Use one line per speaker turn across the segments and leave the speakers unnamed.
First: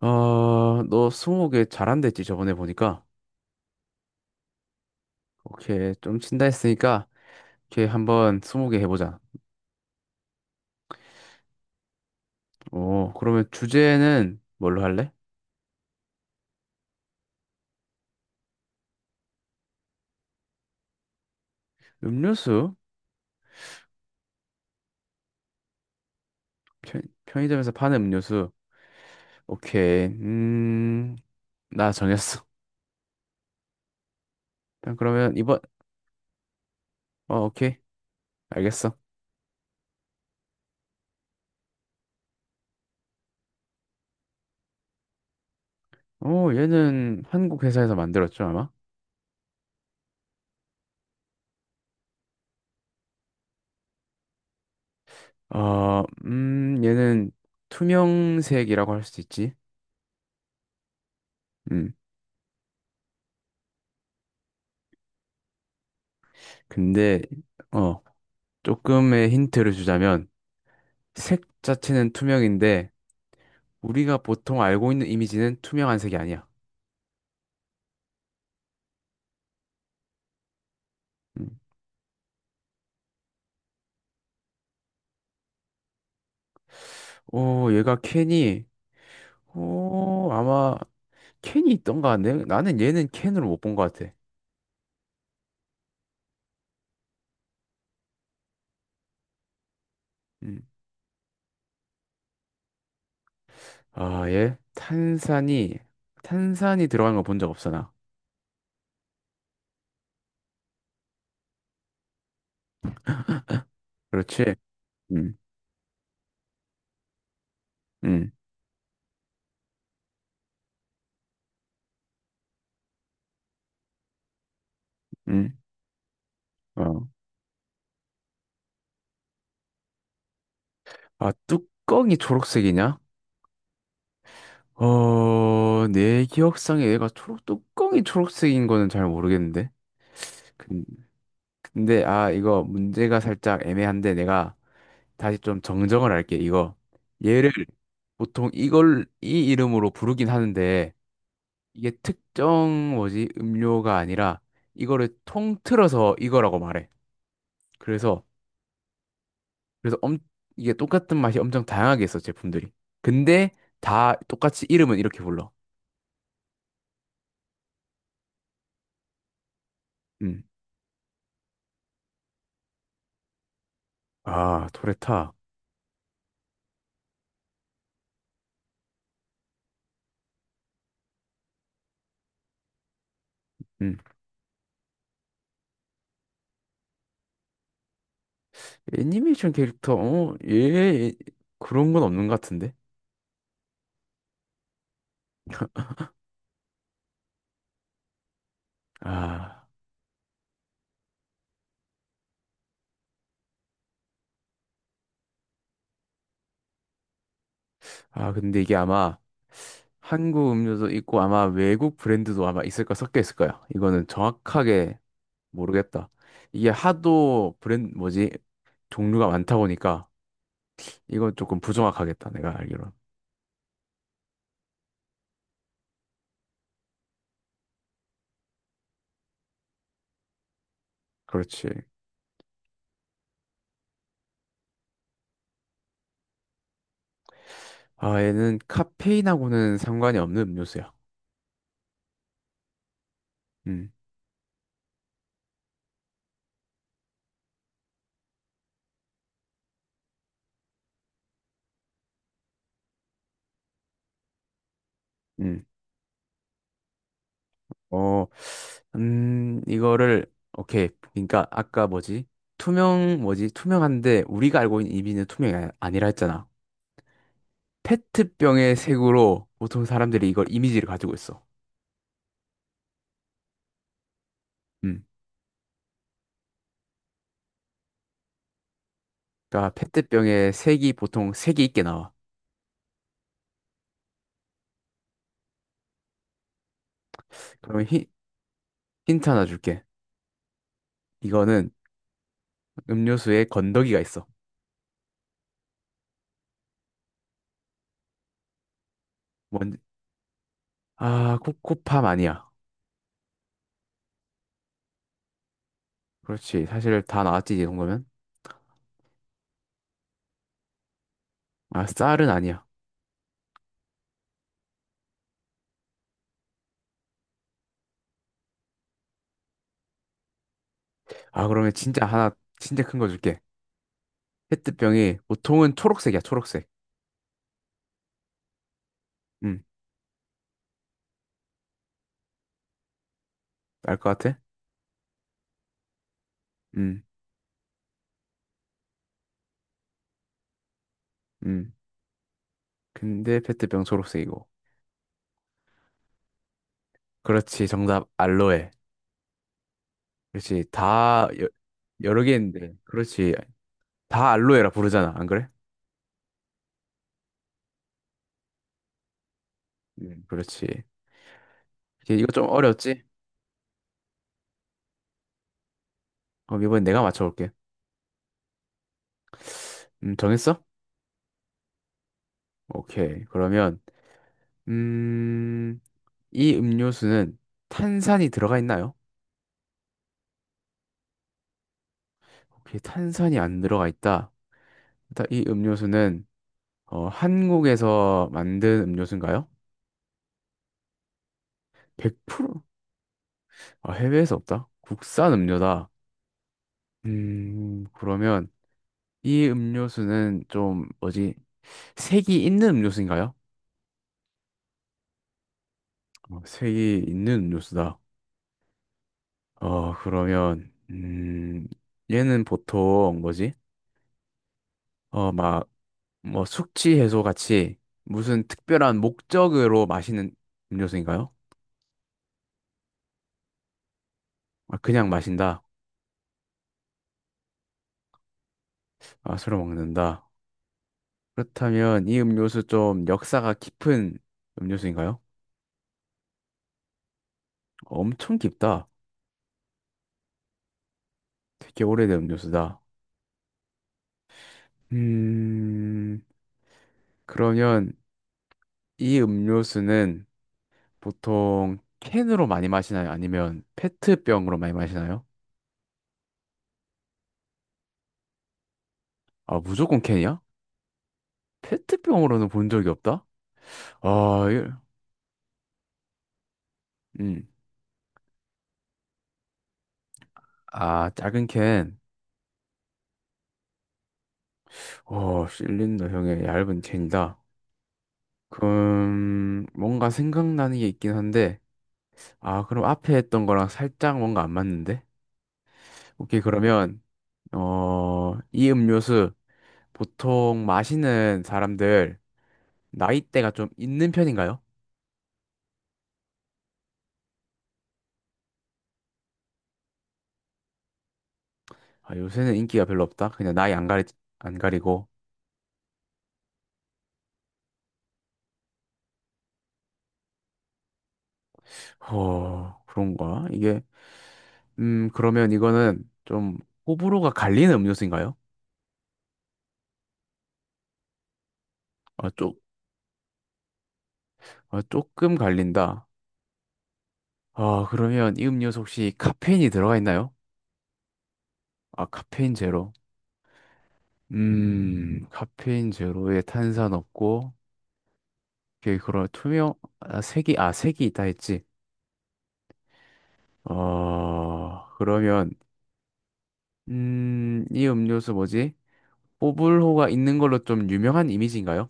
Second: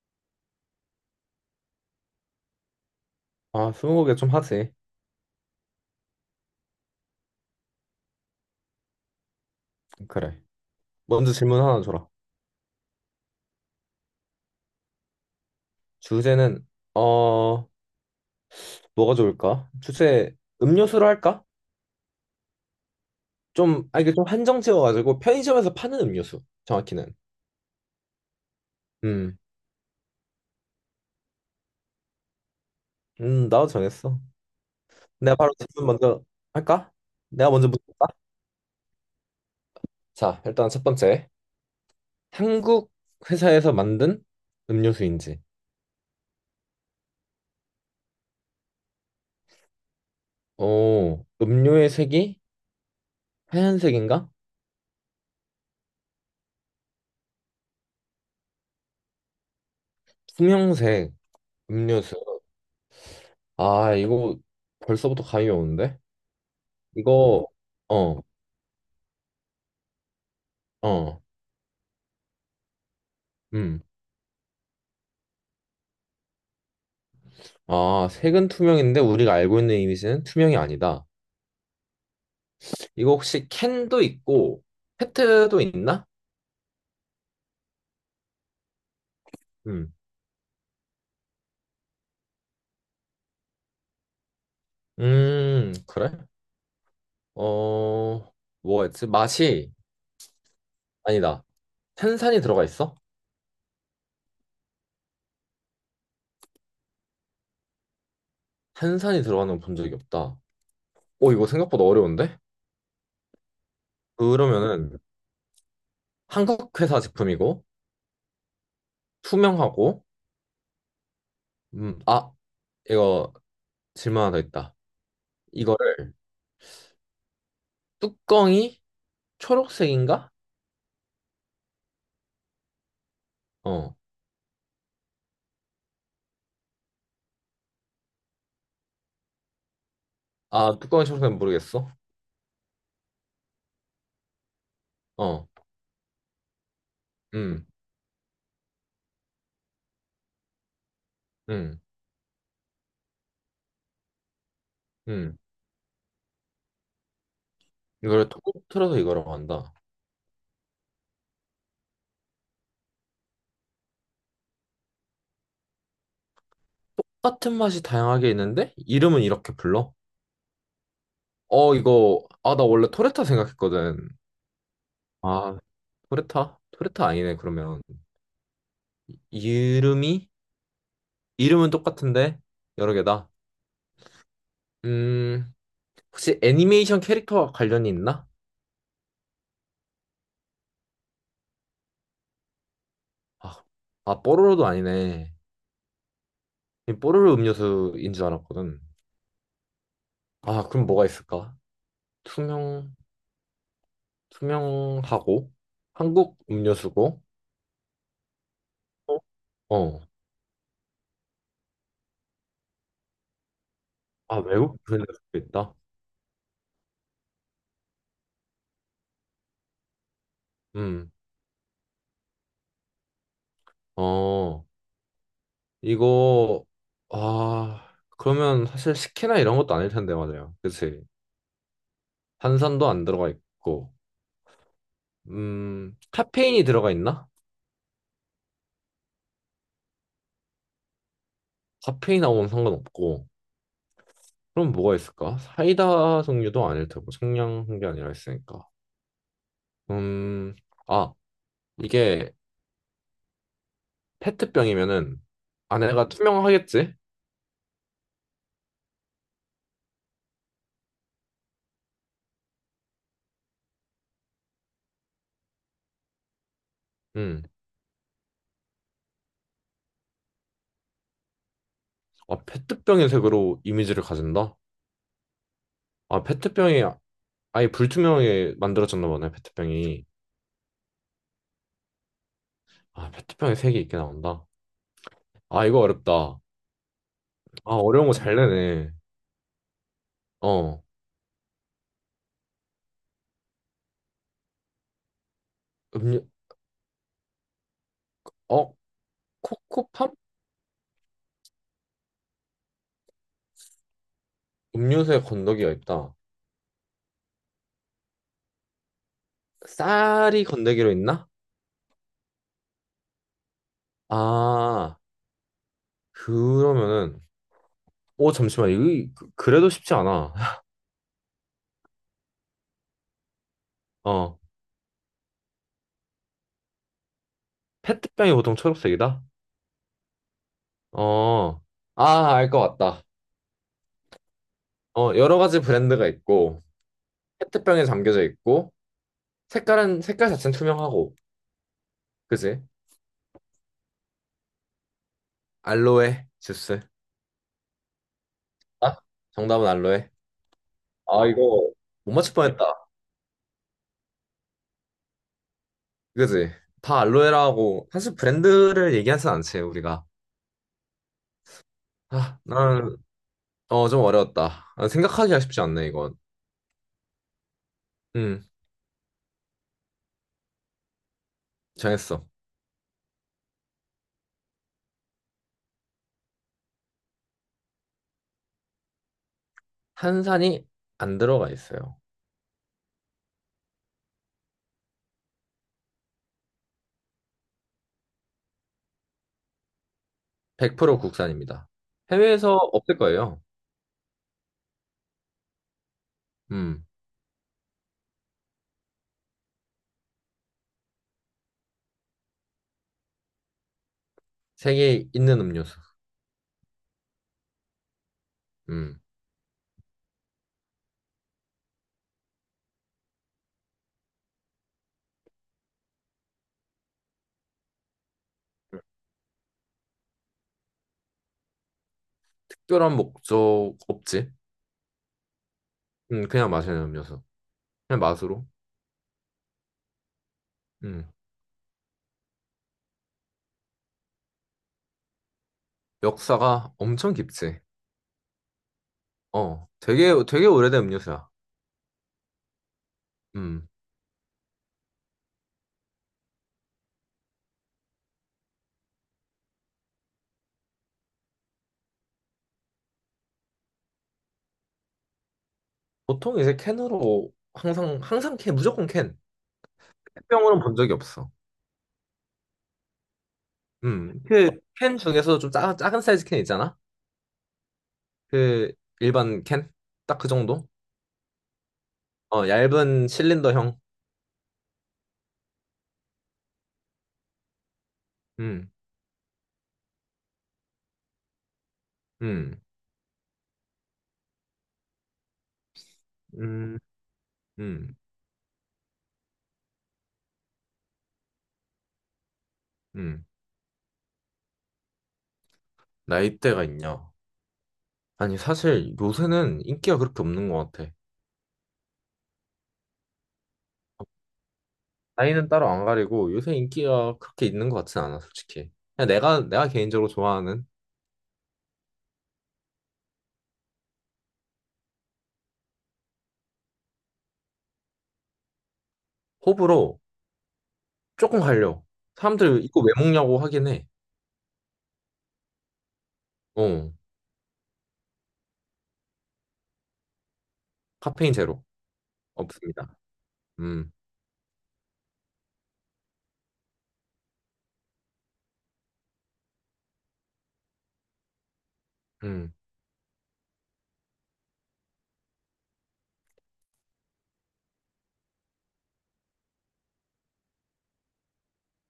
어, 너 스무고개 잘한댔지 저번에 보니까.
아, 스무고개 좀 하지.
오케이, 좀 친다 했으니까 오케이 한번 스무고개 해보자.
그래. 먼저 질문 하나 줘라.
오, 그러면 주제는 뭘로 할래?
주제는 어 뭐가 좋을까? 주제 음료수로 할까?
음료수?
좀 아, 이게 좀 한정 지어가지고 편의점에서 파는 음료수 정확히는.
편의점에서 파는 음료수.
음,
오케이, 나 정했어.
나도 정했어.
일단 그러면
내가 바로
이번,
질문 먼저 할까?
어,
내가 먼저
오케이,
묻을까?
알겠어.
자, 일단 첫 번째. 한국 회사에서 만든 음료수인지.
오, 얘는 한국 회사에서 만들었죠 아마?
오, 음료의 색이 하얀색인가?
어, 얘는 투명색이라고 할 수 있지.
투명색
음,
음료수. 아, 이거 벌써부터 감이 오는데?
근데
이거
어,
어,
조금의 힌트를 주자면.
어,
색 자체는 투명인데
음.
우리가 보통 알고 있는 이미지는 투명한 색이 아니야.
아, 색은 투명인데 우리가 알고 있는 이미지는 투명이 아니다.
음.
이거 혹시 캔도 있고 페트도 있나?
오, 얘가 캔이
음.
오, 아마 캔이 있던가? 나는 얘는 캔으로 못 본 것 같아.
그래? 어, 뭐였지? 맛이
음.
아니다. 탄산이 들어가 있어?
아, 얘 탄산이 탄산이 들어간 거 본 적 없어 나.
탄산이 들어가는 건 본 적이 없다. 오, 이거 생각보다 어려운데?
그렇지?
그러면은
음.
한국 회사 제품이고
음.
투명하고 아, 이거 질문 하나 더 있다.
음.
이거를
어.
뚜껑이 초록색인가?
아, 뚜껑이 초록색이냐?
어.
어, 내 기억상에 얘가 초록 뚜껑이 초록색인 거는 잘 모르겠는데.
아,
근-
뚜껑이 청소는 모르겠어?
근데 아 이거 문제가 살짝 애매한데 내가 다시
어,
좀 정정을 할게, 이거. 얘를
음,
보통 이걸, 이 이름으로 부르긴 하는데,
음,
이게 특정 뭐지, 음료가 아니라, 이거를
음.
통틀어서 이거라고 말해. 그래서,
이걸 통틀어서 이거라고 한다.
그래서 엄, 이게 똑같은 맛이 엄청 다양하게 있어, 제품들이. 근데 다 똑같이 이름은 이렇게 불러.
똑같은 맛이 다양하게 있는데, 이름은 이렇게 불러?
음.
어, 이거, 아, 나 원래 토레타 생각했거든.
아, 토레타.
아, 토레타? 토레타 아니네, 그러면. 이름이? 이름은 똑같은데, 여러 개다.
음.
음, 혹시 애니메이션 캐릭터와 관련이 있나?
애니메이션 캐릭터, 어, 얘, 얘- 그런 건 없는 것 같은데?
아, 아, 뽀로로도 아니네. 이 뽀로로 음료수인 줄 알았거든.
아.
아, 그럼 뭐가 있을까? 투명, 투명하고 한국 음료수고
아, 근데 이게 아마
어? 어.
한국 음료도 있고 아마 외국 브랜드도 아마 있을 거 섞여 있을 거야. 이거는
아, 외국
정확하게
브랜드도 있다.
모르겠다. 이게 하도 브랜드 뭐지? 종류가 많다 보니까
음.
이건 조금 부정확하겠다. 내가 알기로는.
어. 이거 아, 그러면 사실 스키나 이런 것도 아닐 텐데 맞아요. 그치
그렇지.
탄산도 안 들어가 있고. 카페인이 들어가 있나?
아, 얘는 카페인하고는 상관이 없는 음료수야.
카페인하고는 상관없고.
음.
그럼 뭐가 있을까? 사이다 종류도 아닐 테고 청량한 게 아니라 있으니까. 음. 아, 이게 페트병이면은
음.
안에가 투명하겠지?
어. 이거를 오케이. 그러니까 아까 뭐지? 투명 뭐지? 투명한데 우리가 알고 있는 이비는 투명이 아니라 했잖아.
음.
페트병의 색으로 보통 사람들이 이걸 이미지를 가지고 있어.
아, 페트병의 색으로 이미지를 가진다?
음.
아, 페트병이 아예 불투명하게 만들어졌나 보네,
그러니까
페트병이.
페트병의 색이 보통 색이 있게 나와.
아, 페트병의 색이 있게 나온다. 아, 이거 어렵다. 아,
그러면
어려운 거 잘 내네.
힌트 하나 줄게.
어,
이거는 음료수에 건더기가 있어.
음료, 어,
뭔,
코코팜?
아, 코코팜 아니야.
음료수에 건더기가 있다.
그렇지. 사실 다 나왔지, 이 정도면.
쌀이 건더기로 있나?
아, 쌀은 아니야.
아, 그러면은, 오, 잠시만, 이거, 그- 그래도 쉽지 않아.
아, 그러면 진짜 하나, 진짜 큰 거 줄게.
어,
페트병이 보통은 초록색이야, 초록색.
페트병이 보통 초록색이다?
음,
어, 아, 알 것 같다.
알 것 같아?
어, 여러 가지 브랜드가 있고,
음,
페트병에 담겨져 있고 색깔은 색깔 자체는 투명하고
음.
그지?
근데 페트병 초록색이고.
알로에 주스.
그렇지, 정답, 알로에.
아? 정답은 알로에.
그렇지.
아
다 여,
이거 못
여러
맞출 뻔했다.
개인데. 그렇지. 다 알로에라 부르잖아. 안 그래?
그지? 다 알로에라고 사실 브랜드를 얘기하진 않지 우리가.
그렇지. 이제 이거
아,
좀
나는
어렵지?
어좀 어려웠다. 아, 생각하기가 쉽지 않네 이건.
그럼 이번엔 내가 맞춰볼게.
음
정했어?
정했어.
오케이. 그러면 음, 이 음료수는 탄산이 들어가 있나요?
한산이 안 들어가 있어요.
오케이. 탄산이 안 들어가 있다. 일단 이 음료수는 어, 한국에서 만든 음료수인가요?
100% 국산입니다. 해외에서
100%.
없을 거예요.
아, 해외에서 없다. 국산 음료다.
음
그러면 이 음료수는 좀 뭐지? 색이 있는 음료수인가요?
세계에 있는 음료수.
어, 색이 있는 음료수다.
음
어, 그러면 얘는 보통 뭐지? 어, 막 뭐 숙취 해소 같이 무슨 특별한 목적으로 마시는 음료수인가요?
특별한 목적 없지.
아, 그냥 마신다.
그냥 마시는 음료수. 그냥 맛으로.
아, 술을 먹는다.
음.
그렇다면 이 음료수 좀 역사가 깊은 음료수인가요?
역사가 엄청 깊지.
엄청 깊다.
어. 되게 오래된 음료수야.
되게 오래된 음료수다.
음.
음, 그러면 이 음료수는 보통 캔으로 많이 마시나요? 아니면 페트병으로 많이 마시나요?
보통 이제 캔으로 항상 캔 무조건 캔.
아, 무조건 캔이야?
캔병으로는 본 적이 없어.
페트병으로는 본 적이 없다?
음.
아,
그
이-
캔 중에서 작은 사이즈 캔 있잖아.
음.
그 일반 캔? 딱 그 정도?
아, 작은 캔.
어, 얇은 실린더형.
어, 실린더형의 얇은 캔이다.
음.
그럼 뭔가 생각나는 게 있긴 한데
음.
아, 그럼 앞에 했던 거랑 살짝 뭔가 안 맞는데? 오케이,
음.
그러면
음.
어, 이 음료수 보통 마시는 사람들
음.
나이대가 좀 있는 편인가요?
나이대가 있냐? 아니 사실 요새는 인기가 그렇게 없는 것 같아.
아, 요새는 인기가 별로 없다. 그냥 나이 안 가리고.
나이는 따로 안 가리고 요새 인기가 그렇게 있는 것 같진 않아, 솔직히. 그냥 내가 개인적으로 좋아하는
허, 그런가? 이게, 그러면 이거는 좀 호불호가 갈리는 음료수인가요?
호불호 조금 갈려.
아, 쪼,
사람들 이거 왜 먹냐고 하긴 해.
아, 조금 갈린다.
어,
아, 그러면 이 음료수 혹시 카페인이 들어가 있나요?
카페인 제로.
아, 카페인 제로.
없습니다. 음,
카페인 제로에 탄산 없고, 이게 그런 투명, 아, 색이, 아, 색이 있다 했지.
음.
어, 그러면, 이 음료수 뭐지? 뽀블호가 있는 걸로 좀 유명한 이미지인가요?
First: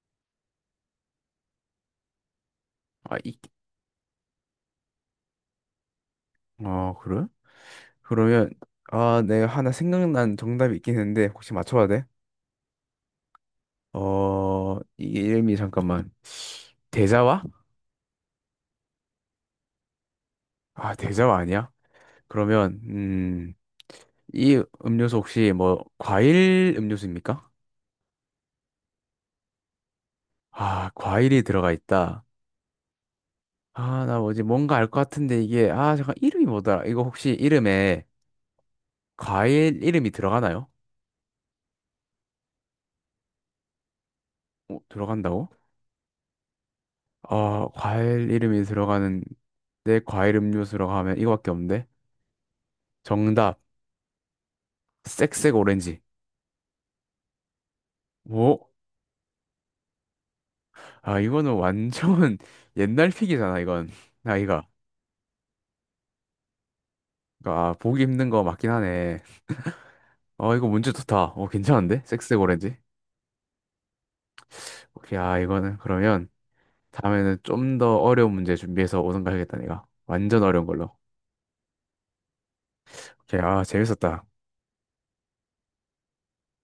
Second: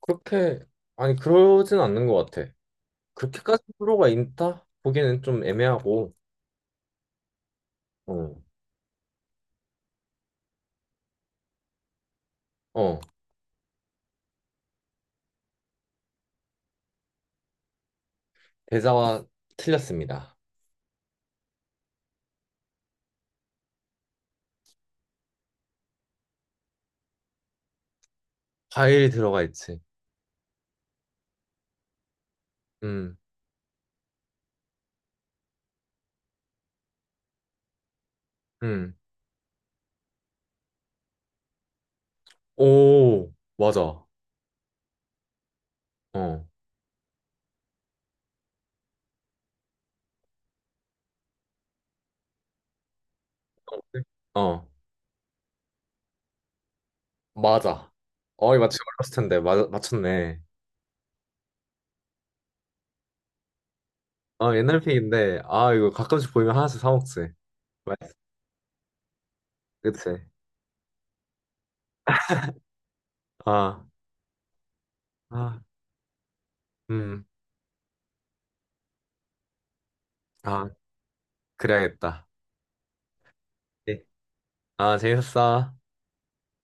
그렇게, 아니, 그러진 않는 것 같아.
아, 있,
그렇게까지 호불호가 있다? 보기에는 좀 애매하고,
아, 그래?
어,
그러면, 아, 내가 하나 생각난 정답이 있긴 했는데, 혹시 맞춰봐도 돼?
어,
어, 이 이름이 잠깐만. 대자와?
대자와 틀렸습니다.
아, 대자와 아니야? 그러면, 이 음료수 혹시 뭐, 과일 음료수입니까?
과일이 들어가 있지.
아, 과일이 들어가 있다.
음,
아, 나 뭐지, 뭔가 알 것 같은데 이게, 아, 잠깐, 이름이 뭐더라? 이거 혹시 이름에
음.
과일 이름이 들어가나요?
오, 맞아.
어, 들어간다고?
어.
아, 과일 이름이 들어가는 내 과일 음료수라고 하면 이거밖에 없는데? 정답.
어.
색색 오렌지.
맞아. 어, 이거
오!
맞추기 어려웠을 텐데. 맞췄네.
아, 이거는 완전 옛날 픽이잖아, 이건.
어,
나이가.
옛날 픽인데, 아, 이거 가끔씩 보이면 하나씩 사먹지.
그러니까, 아,
맞,
보기 힘든 거 맞긴 하네.
그치?
어, 이거 문제 좋다. 어, 괜찮은데? 색색 오렌지.
아,
오케이, 아,
아,
이거는 그러면
음,
다음에는 좀 더 어려운 문제 준비해서 오는 거 해야겠다, 내가. 완전 어려운
아,
걸로.
그래야겠다.
오케이, 아,
네.
재밌었다.
아, 재밌었어.